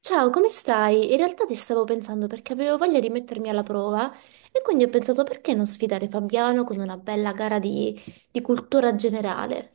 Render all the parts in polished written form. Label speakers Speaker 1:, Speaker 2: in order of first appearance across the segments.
Speaker 1: Ciao, come stai? In realtà ti stavo pensando perché avevo voglia di mettermi alla prova e quindi ho pensato perché non sfidare Fabiano con una bella gara di cultura generale.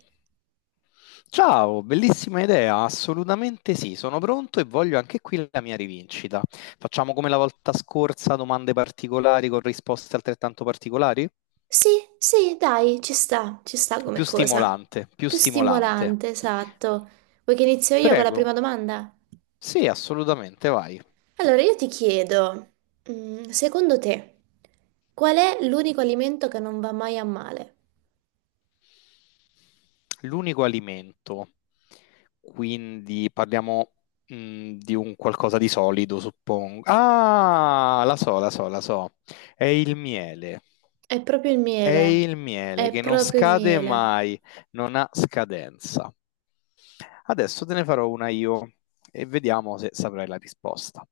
Speaker 2: Ciao, bellissima idea, assolutamente sì, sono pronto e voglio anche qui la mia rivincita. Facciamo come la volta scorsa, domande particolari con risposte altrettanto particolari?
Speaker 1: Sì, sì, dai, ci sta come
Speaker 2: Più
Speaker 1: cosa.
Speaker 2: stimolante, più
Speaker 1: Più
Speaker 2: stimolante.
Speaker 1: stimolante, esatto. Vuoi che inizio io con la
Speaker 2: Prego.
Speaker 1: prima domanda?
Speaker 2: Sì, assolutamente, vai.
Speaker 1: Allora, io ti chiedo, secondo te, qual è l'unico alimento che non va mai a male?
Speaker 2: L'unico alimento. Quindi parliamo di un qualcosa di solido, suppongo. Ah, la so, la so, la so. È il miele.
Speaker 1: È proprio il
Speaker 2: È
Speaker 1: miele,
Speaker 2: il miele
Speaker 1: è
Speaker 2: che non
Speaker 1: proprio il
Speaker 2: scade
Speaker 1: miele.
Speaker 2: mai, non ha scadenza. Adesso te ne farò una io e vediamo se saprai la risposta.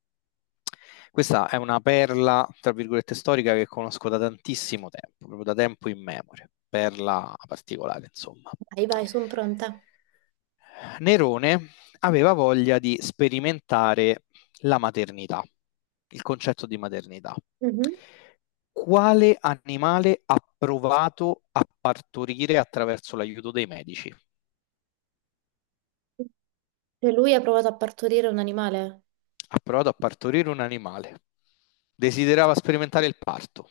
Speaker 2: Questa è una perla, tra virgolette, storica che conosco da tantissimo tempo, proprio da tempo in memoria, perla particolare, insomma.
Speaker 1: Vai, vai, sono pronta.
Speaker 2: Nerone aveva voglia di sperimentare la maternità, il concetto di maternità.
Speaker 1: Mhm.
Speaker 2: Quale animale ha provato a partorire attraverso l'aiuto dei medici?
Speaker 1: Cioè, lui ha provato a partorire un animale,
Speaker 2: Ha provato a partorire un animale. Desiderava sperimentare il parto.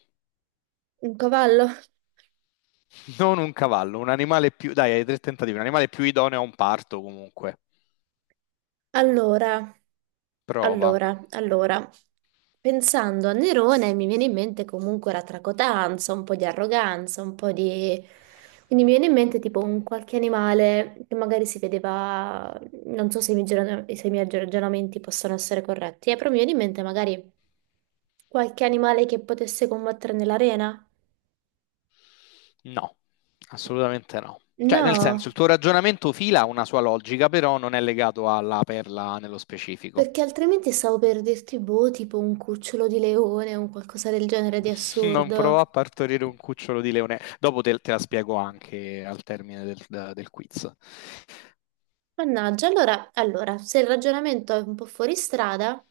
Speaker 1: un cavallo.
Speaker 2: Non un cavallo, un animale più... Dai, hai tre tentativi. Un animale più idoneo a un parto comunque.
Speaker 1: Allora,
Speaker 2: Prova.
Speaker 1: allora, pensando a Nerone mi viene in mente comunque la tracotanza, un po' di arroganza, un po' di... Quindi mi viene in mente tipo un qualche animale che magari si vedeva, non so se i miei, se i miei ragionamenti possono essere corretti, però mi viene in mente magari qualche animale che potesse combattere nell'arena.
Speaker 2: No, assolutamente no. Cioè, nel senso, il
Speaker 1: No.
Speaker 2: tuo ragionamento fila ha una sua logica, però non è legato alla perla nello specifico.
Speaker 1: Perché altrimenti stavo per dirti, boh, tipo un cucciolo di leone o un qualcosa del genere di
Speaker 2: Non provò
Speaker 1: assurdo.
Speaker 2: a partorire un cucciolo di leone. Dopo te, te la spiego anche al termine del quiz.
Speaker 1: Mannaggia, allora, se il ragionamento è un po' fuori strada,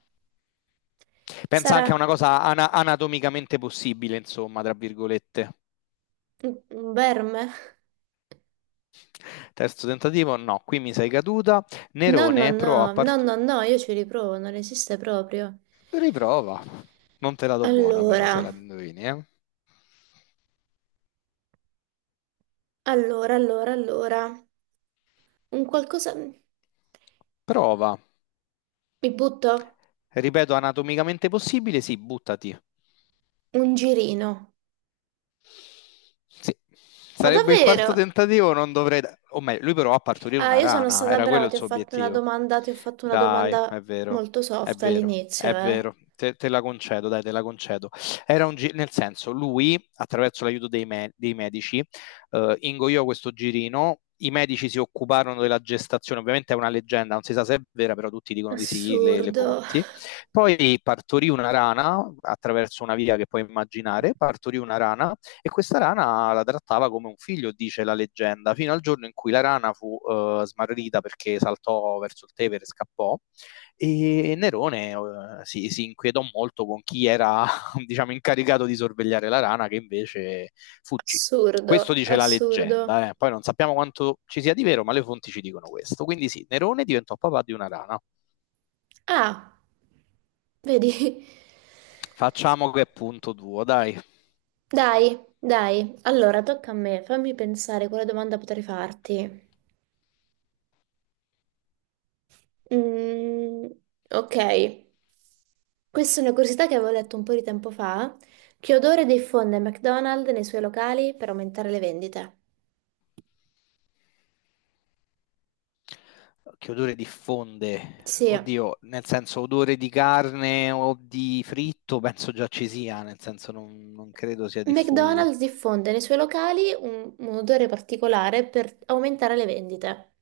Speaker 2: Pensa
Speaker 1: sarà
Speaker 2: anche a una cosa anatomicamente possibile, insomma, tra virgolette.
Speaker 1: un verme?
Speaker 2: Terzo tentativo, no, qui mi sei caduta.
Speaker 1: No, no,
Speaker 2: Nerone
Speaker 1: no,
Speaker 2: provò a
Speaker 1: no,
Speaker 2: part-
Speaker 1: no, no, io ci riprovo, non esiste proprio.
Speaker 2: Riprova. Non te la do buona, però,
Speaker 1: Allora,
Speaker 2: se la indovini, eh.
Speaker 1: allora, un qualcosa... Mi
Speaker 2: Prova.
Speaker 1: butto?
Speaker 2: Ripeto, anatomicamente possibile, sì, buttati.
Speaker 1: Un girino.
Speaker 2: Sì,
Speaker 1: Ma
Speaker 2: sarebbe il quarto
Speaker 1: davvero?
Speaker 2: tentativo, non dovrei... da- O meglio, lui provò a partorire
Speaker 1: Ah,
Speaker 2: una
Speaker 1: io sono
Speaker 2: rana,
Speaker 1: stata
Speaker 2: era
Speaker 1: brava,
Speaker 2: quello
Speaker 1: ti
Speaker 2: il
Speaker 1: ho
Speaker 2: suo
Speaker 1: fatto una
Speaker 2: obiettivo.
Speaker 1: domanda, ti ho fatto una
Speaker 2: Dai,
Speaker 1: domanda
Speaker 2: è vero,
Speaker 1: molto
Speaker 2: è
Speaker 1: soft
Speaker 2: vero, è
Speaker 1: all'inizio, eh.
Speaker 2: vero. Te la concedo, dai, te la concedo. Era un gi- nel senso, lui, attraverso l'aiuto dei, dei medici, ingoiò questo girino. I medici si occuparono della gestazione, ovviamente è una leggenda, non si sa se è vera, però tutti dicono di sì, le
Speaker 1: Assurdo,
Speaker 2: fonti. Poi partorì una rana attraverso una via che puoi immaginare, partorì una rana e questa rana la trattava come un figlio, dice la leggenda, fino al giorno in cui la rana fu smarrita perché saltò verso il Tevere e scappò. E Nerone si inquietò molto con chi era, diciamo, incaricato di sorvegliare la rana, che invece fuggì.
Speaker 1: assurdo,
Speaker 2: Questo dice la
Speaker 1: assurdo.
Speaker 2: leggenda, eh. Poi non sappiamo quanto ci sia di vero, ma le fonti ci dicono questo. Quindi sì, Nerone diventò papà di una rana.
Speaker 1: Ah, vedi?
Speaker 2: Facciamo che è punto duo, dai.
Speaker 1: Dai, dai. Allora, tocca a me, fammi pensare quale domanda potrei farti. Mm, ok. Questa è una curiosità che avevo letto un po' di tempo fa. Che odore diffonde McDonald's nei suoi locali per aumentare le vendite?
Speaker 2: Che odore diffonde?
Speaker 1: Sì.
Speaker 2: Oddio, nel senso odore di carne o di fritto, penso già ci sia, nel senso non credo sia diffuso.
Speaker 1: McDonald's diffonde nei suoi locali un odore particolare per aumentare le vendite.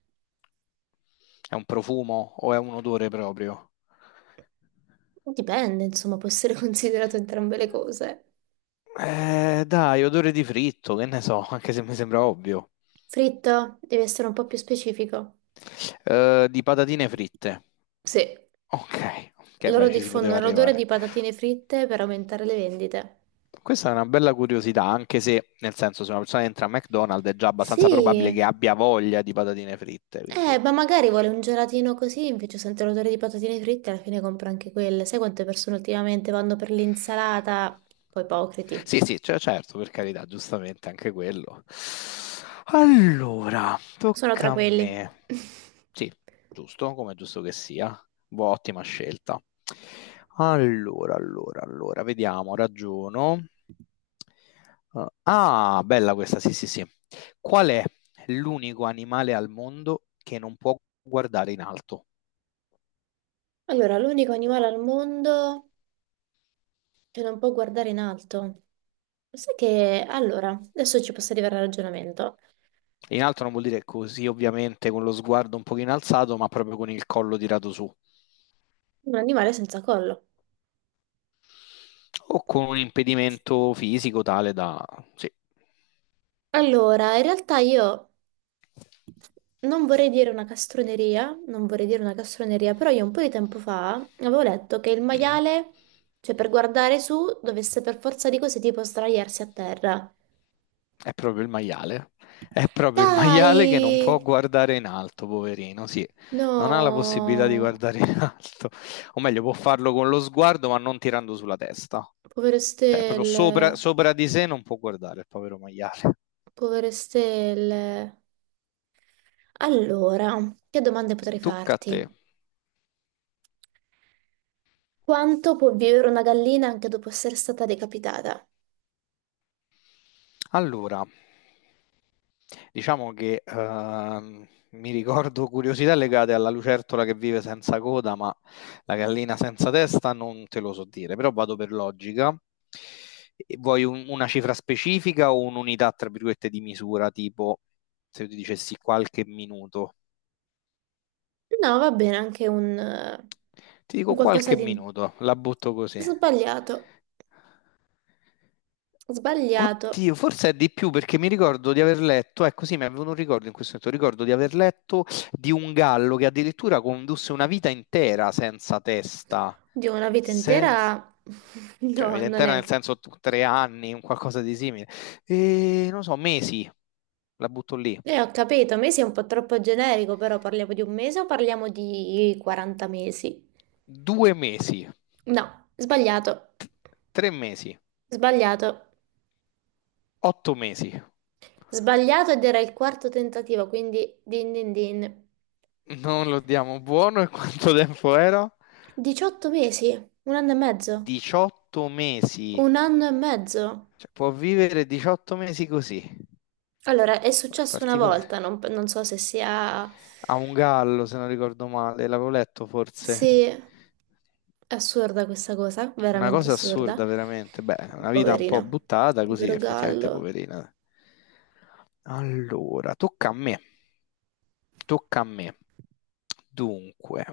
Speaker 2: È un profumo o è un odore proprio?
Speaker 1: Dipende, insomma, può essere considerato entrambe le cose.
Speaker 2: Dai, odore di fritto, che ne so, anche se mi sembra ovvio.
Speaker 1: Fritto, devi essere un po' più specifico.
Speaker 2: Di patatine fritte.
Speaker 1: Sì,
Speaker 2: Ok, ok,
Speaker 1: loro
Speaker 2: beh, ci si poteva
Speaker 1: diffondono l'odore di
Speaker 2: arrivare.
Speaker 1: patatine fritte per aumentare le vendite.
Speaker 2: Questa è una bella curiosità, anche se, nel senso, se una persona entra a McDonald's è già abbastanza probabile che
Speaker 1: Sì,
Speaker 2: abbia voglia di patatine fritte, quindi...
Speaker 1: ma magari vuole un gelatino così, invece sente l'odore di patatine fritte e alla fine compra anche quelle. Sai quante persone ultimamente vanno per l'insalata? Un po' ipocriti.
Speaker 2: Sì, sì, cioè, certo, per carità, giustamente anche quello. Allora,
Speaker 1: Sono tra
Speaker 2: tocca a me.
Speaker 1: quelli.
Speaker 2: Sì, giusto, come è giusto che sia. Boh, ottima scelta. Allora, allora, allora, vediamo, ragiono. Ah, bella questa, sì, sì, sì. Qual è l'unico animale al mondo che non può guardare in alto?
Speaker 1: Allora, l'unico animale al mondo che non può guardare in alto. Sai che, allora, adesso ci posso arrivare al ragionamento.
Speaker 2: In alto non vuol dire così, ovviamente, con lo sguardo un pochino alzato, ma proprio con il collo tirato su.
Speaker 1: Un animale senza collo.
Speaker 2: O con un impedimento fisico tale da... Sì,
Speaker 1: Allora, in realtà io non vorrei dire una castroneria, non vorrei dire una castroneria, però io un po' di tempo fa avevo letto che il
Speaker 2: mhm,
Speaker 1: maiale, cioè per guardare su, dovesse per forza di cose tipo sdraiarsi a terra.
Speaker 2: è proprio il maiale. È proprio il maiale che non può
Speaker 1: Dai!
Speaker 2: guardare in alto, poverino, sì. Non ha la possibilità di
Speaker 1: No!
Speaker 2: guardare in alto. O meglio, può farlo con lo sguardo, ma non tirando sulla testa.
Speaker 1: Povere
Speaker 2: Cioè, proprio
Speaker 1: stelle,
Speaker 2: sopra, sopra di sé non può guardare il povero maiale.
Speaker 1: povere stelle. Allora, che domande potrei
Speaker 2: Tocca a te.
Speaker 1: farti? Quanto può vivere una gallina anche dopo essere stata decapitata?
Speaker 2: Allora... Diciamo che mi ricordo curiosità legate alla lucertola che vive senza coda, ma la gallina senza testa non te lo so dire, però vado per logica. E vuoi una cifra specifica o un'unità, tra virgolette, di misura, tipo se io ti dicessi qualche minuto?
Speaker 1: No, va bene, anche
Speaker 2: Ti dico
Speaker 1: un qualcosa
Speaker 2: qualche
Speaker 1: di...
Speaker 2: minuto, la butto così.
Speaker 1: Sbagliato, sbagliato.
Speaker 2: Oddio, forse è di più perché mi ricordo di aver letto, ecco sì, mi avevano un ricordo in questo momento, ricordo di aver letto di un gallo che addirittura condusse una vita intera senza testa,
Speaker 1: Di una vita
Speaker 2: senza...
Speaker 1: intera?
Speaker 2: cioè una
Speaker 1: No,
Speaker 2: vita
Speaker 1: non
Speaker 2: intera
Speaker 1: è.
Speaker 2: nel senso tre anni, un qualcosa di simile, e non so, mesi, la butto lì,
Speaker 1: E ho capito, mesi è un po' troppo generico, però parliamo di un mese o parliamo di 40 mesi?
Speaker 2: due mesi,
Speaker 1: No, sbagliato,
Speaker 2: tre mesi,
Speaker 1: sbagliato.
Speaker 2: otto mesi,
Speaker 1: Sbagliato ed era il quarto tentativo, quindi din din din.
Speaker 2: non lo diamo buono e quanto tempo era?
Speaker 1: 18 mesi, un anno e mezzo,
Speaker 2: 18 mesi.
Speaker 1: un anno e mezzo.
Speaker 2: Cioè, può vivere 18 mesi così.
Speaker 1: Allora, è
Speaker 2: Beh, è
Speaker 1: successo una
Speaker 2: particolare.
Speaker 1: volta, non so se sia...
Speaker 2: Ha un gallo, se non ricordo male, l'avevo letto forse.
Speaker 1: Sì, è assurda questa cosa,
Speaker 2: Una
Speaker 1: veramente
Speaker 2: cosa
Speaker 1: assurda.
Speaker 2: assurda, veramente. Beh, una vita un
Speaker 1: Poverino,
Speaker 2: po' buttata così,
Speaker 1: povero
Speaker 2: effettivamente,
Speaker 1: gallo.
Speaker 2: poverina. Allora, tocca a me. Tocca a me. Dunque,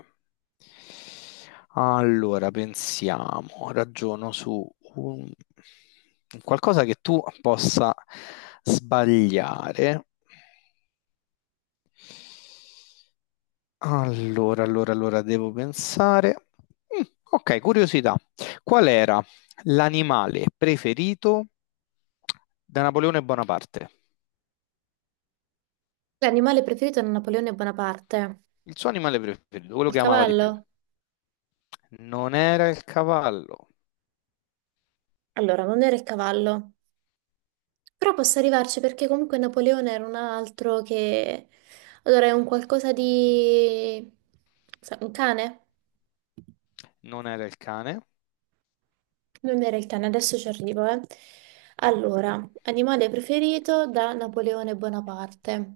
Speaker 2: allora pensiamo, ragiono su un- qualcosa che tu possa sbagliare. Allora, allora, allora, devo pensare. Mm, ok, curiosità. Qual era l'animale preferito da Napoleone Bonaparte?
Speaker 1: L'animale preferito da Napoleone Bonaparte?
Speaker 2: Il suo animale preferito, quello
Speaker 1: Il
Speaker 2: che amava di più.
Speaker 1: cavallo?
Speaker 2: Non era il cavallo,
Speaker 1: Allora, non era il cavallo. Però posso arrivarci perché comunque Napoleone era un altro che... Allora, è un qualcosa di... Un cane?
Speaker 2: non era il cane.
Speaker 1: Non era il cane, adesso ci arrivo, eh. Allora, animale preferito da Napoleone Bonaparte.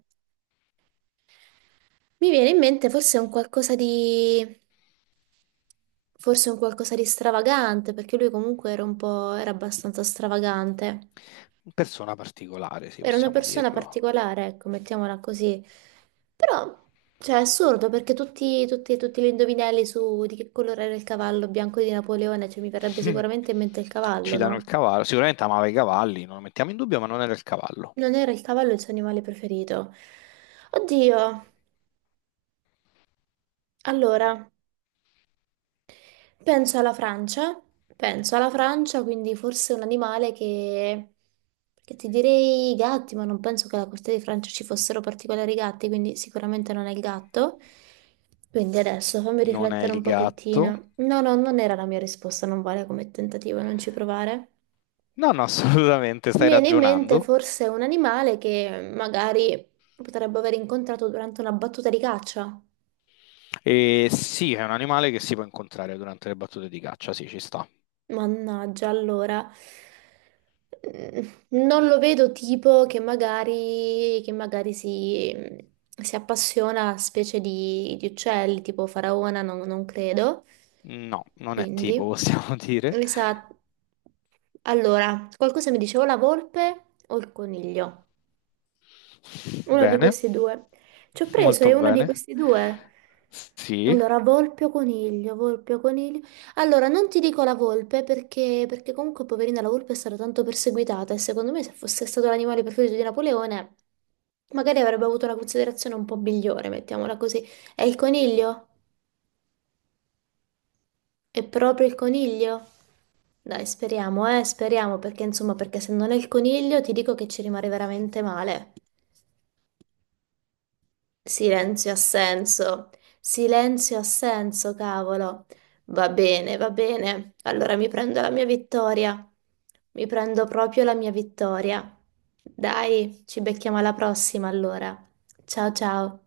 Speaker 1: Mi viene in mente forse un qualcosa di... forse un qualcosa di stravagante, perché lui comunque era un po'... era abbastanza stravagante.
Speaker 2: Persona particolare, se
Speaker 1: Era una
Speaker 2: possiamo
Speaker 1: persona
Speaker 2: dirlo.
Speaker 1: particolare, ecco, mettiamola così. Però, cioè, è assurdo, perché tutti gli indovinelli su di che colore era il cavallo bianco di Napoleone, cioè mi verrebbe sicuramente in mente il cavallo,
Speaker 2: Ci danno il
Speaker 1: no?
Speaker 2: cavallo. Sicuramente amava i cavalli, non lo mettiamo in dubbio, ma non era il cavallo.
Speaker 1: Non era il cavallo il suo animale preferito. Oddio, allora, penso alla Francia, penso alla Francia, quindi forse un animale che... Perché ti direi i gatti, ma non penso che alla costa di Francia ci fossero particolari gatti, quindi sicuramente non è il gatto. Quindi adesso fammi
Speaker 2: Non è
Speaker 1: riflettere
Speaker 2: il
Speaker 1: un
Speaker 2: gatto.
Speaker 1: pochettino. No, no, non era la mia risposta, non vale come tentativo, non ci provare.
Speaker 2: No, no, assolutamente,
Speaker 1: Mi
Speaker 2: stai
Speaker 1: viene in mente
Speaker 2: ragionando.
Speaker 1: forse un animale che magari potrebbe aver incontrato durante una battuta di caccia.
Speaker 2: E sì, è un animale che si può incontrare durante le battute di caccia, sì, ci sta.
Speaker 1: Mannaggia, allora, non lo vedo tipo che magari si appassiona a specie di uccelli, tipo faraona, non, non credo.
Speaker 2: No, non è
Speaker 1: Quindi,
Speaker 2: tipo, possiamo dire.
Speaker 1: esatto. Allora, qualcosa mi diceva la volpe o il coniglio? Uno di
Speaker 2: Bene,
Speaker 1: questi due. Ci ho preso,
Speaker 2: molto
Speaker 1: è uno di
Speaker 2: bene.
Speaker 1: questi due.
Speaker 2: Sì.
Speaker 1: Allora, volpe o coniglio, volpe o coniglio. Allora, non ti dico la volpe perché comunque, poverina, la volpe è stata tanto perseguitata e secondo me se fosse stato l'animale preferito di Napoleone, magari avrebbe avuto una considerazione un po' migliore, mettiamola così. È il coniglio? È proprio il coniglio? Dai, speriamo, speriamo, perché insomma, perché se non è il coniglio ti dico che ci rimane veramente male. Silenzio assenso, silenzio assenso, cavolo. Va bene, va bene. Allora mi prendo la mia vittoria. Mi prendo proprio la mia vittoria. Dai, ci becchiamo alla prossima allora. Ciao ciao.